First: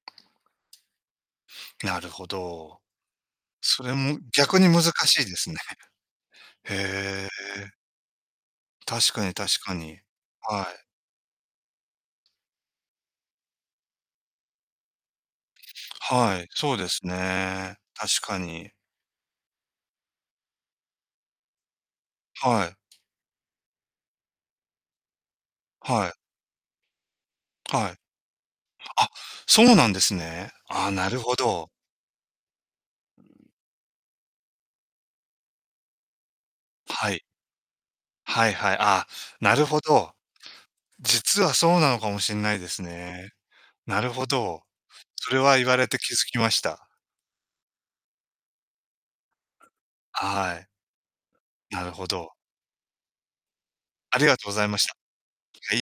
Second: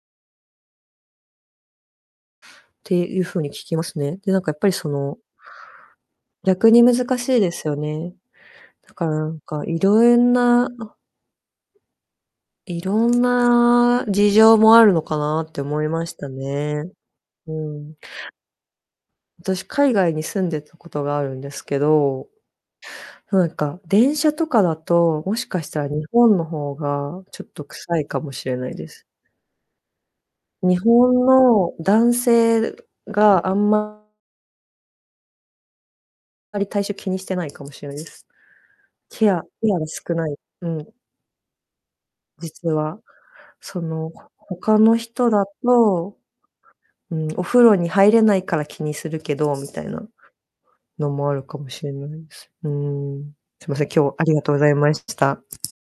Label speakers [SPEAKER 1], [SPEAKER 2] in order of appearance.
[SPEAKER 1] なるほど。
[SPEAKER 2] ていう風に聞き
[SPEAKER 1] そ
[SPEAKER 2] ま
[SPEAKER 1] れ
[SPEAKER 2] す
[SPEAKER 1] も、
[SPEAKER 2] ね。で、なんかや
[SPEAKER 1] 逆
[SPEAKER 2] っ
[SPEAKER 1] に
[SPEAKER 2] ぱり
[SPEAKER 1] 難
[SPEAKER 2] その
[SPEAKER 1] しいですね。
[SPEAKER 2] 逆に難
[SPEAKER 1] へ
[SPEAKER 2] しいです
[SPEAKER 1] え。
[SPEAKER 2] よね。だから
[SPEAKER 1] 確
[SPEAKER 2] な
[SPEAKER 1] かに
[SPEAKER 2] ん
[SPEAKER 1] 確
[SPEAKER 2] か、
[SPEAKER 1] か
[SPEAKER 2] い
[SPEAKER 1] に。
[SPEAKER 2] ろえん
[SPEAKER 1] は
[SPEAKER 2] な、
[SPEAKER 1] い。
[SPEAKER 2] あいろんな事情もあるのかなって思いました
[SPEAKER 1] はい、そうで
[SPEAKER 2] ね。
[SPEAKER 1] す
[SPEAKER 2] う
[SPEAKER 1] ね。
[SPEAKER 2] ん。
[SPEAKER 1] 確かに。
[SPEAKER 2] 私、海外に住んでたことがあるんですけど、
[SPEAKER 1] はい。
[SPEAKER 2] なんか、電車とかだと、もしかしたら日
[SPEAKER 1] はい。
[SPEAKER 2] 本の方がちょっと
[SPEAKER 1] はい。
[SPEAKER 2] 臭いかもしれないです。
[SPEAKER 1] あ、そうなんですね。
[SPEAKER 2] 日
[SPEAKER 1] あ、なる
[SPEAKER 2] 本
[SPEAKER 1] ほど。
[SPEAKER 2] の男性があんままり、体臭気
[SPEAKER 1] は
[SPEAKER 2] に
[SPEAKER 1] い。
[SPEAKER 2] してないかもしれないです。
[SPEAKER 1] はいはい。ああ、
[SPEAKER 2] ケア
[SPEAKER 1] なる
[SPEAKER 2] ケ
[SPEAKER 1] ほ
[SPEAKER 2] アが
[SPEAKER 1] ど。
[SPEAKER 2] 少ない。うん。
[SPEAKER 1] 実はそうなのかもしんないで
[SPEAKER 2] 実
[SPEAKER 1] す
[SPEAKER 2] は、
[SPEAKER 1] ね。
[SPEAKER 2] そ
[SPEAKER 1] な
[SPEAKER 2] の、
[SPEAKER 1] るほ
[SPEAKER 2] ほ
[SPEAKER 1] ど。
[SPEAKER 2] 他の人
[SPEAKER 1] それ
[SPEAKER 2] だ
[SPEAKER 1] は言われて気
[SPEAKER 2] と、
[SPEAKER 1] づきました。
[SPEAKER 2] ん、お風呂に入れないから気にするけどみ
[SPEAKER 1] は
[SPEAKER 2] たいな
[SPEAKER 1] はい。
[SPEAKER 2] のもあるかも
[SPEAKER 1] な
[SPEAKER 2] し
[SPEAKER 1] る
[SPEAKER 2] れ
[SPEAKER 1] ほ
[SPEAKER 2] ない
[SPEAKER 1] ど。
[SPEAKER 2] す。うーん、すいません、今日
[SPEAKER 1] あ
[SPEAKER 2] あ
[SPEAKER 1] り
[SPEAKER 2] り
[SPEAKER 1] が
[SPEAKER 2] が
[SPEAKER 1] とうご
[SPEAKER 2] とうご
[SPEAKER 1] ざい
[SPEAKER 2] ざい
[SPEAKER 1] まし
[SPEAKER 2] ま
[SPEAKER 1] た。
[SPEAKER 2] しした。
[SPEAKER 1] はい。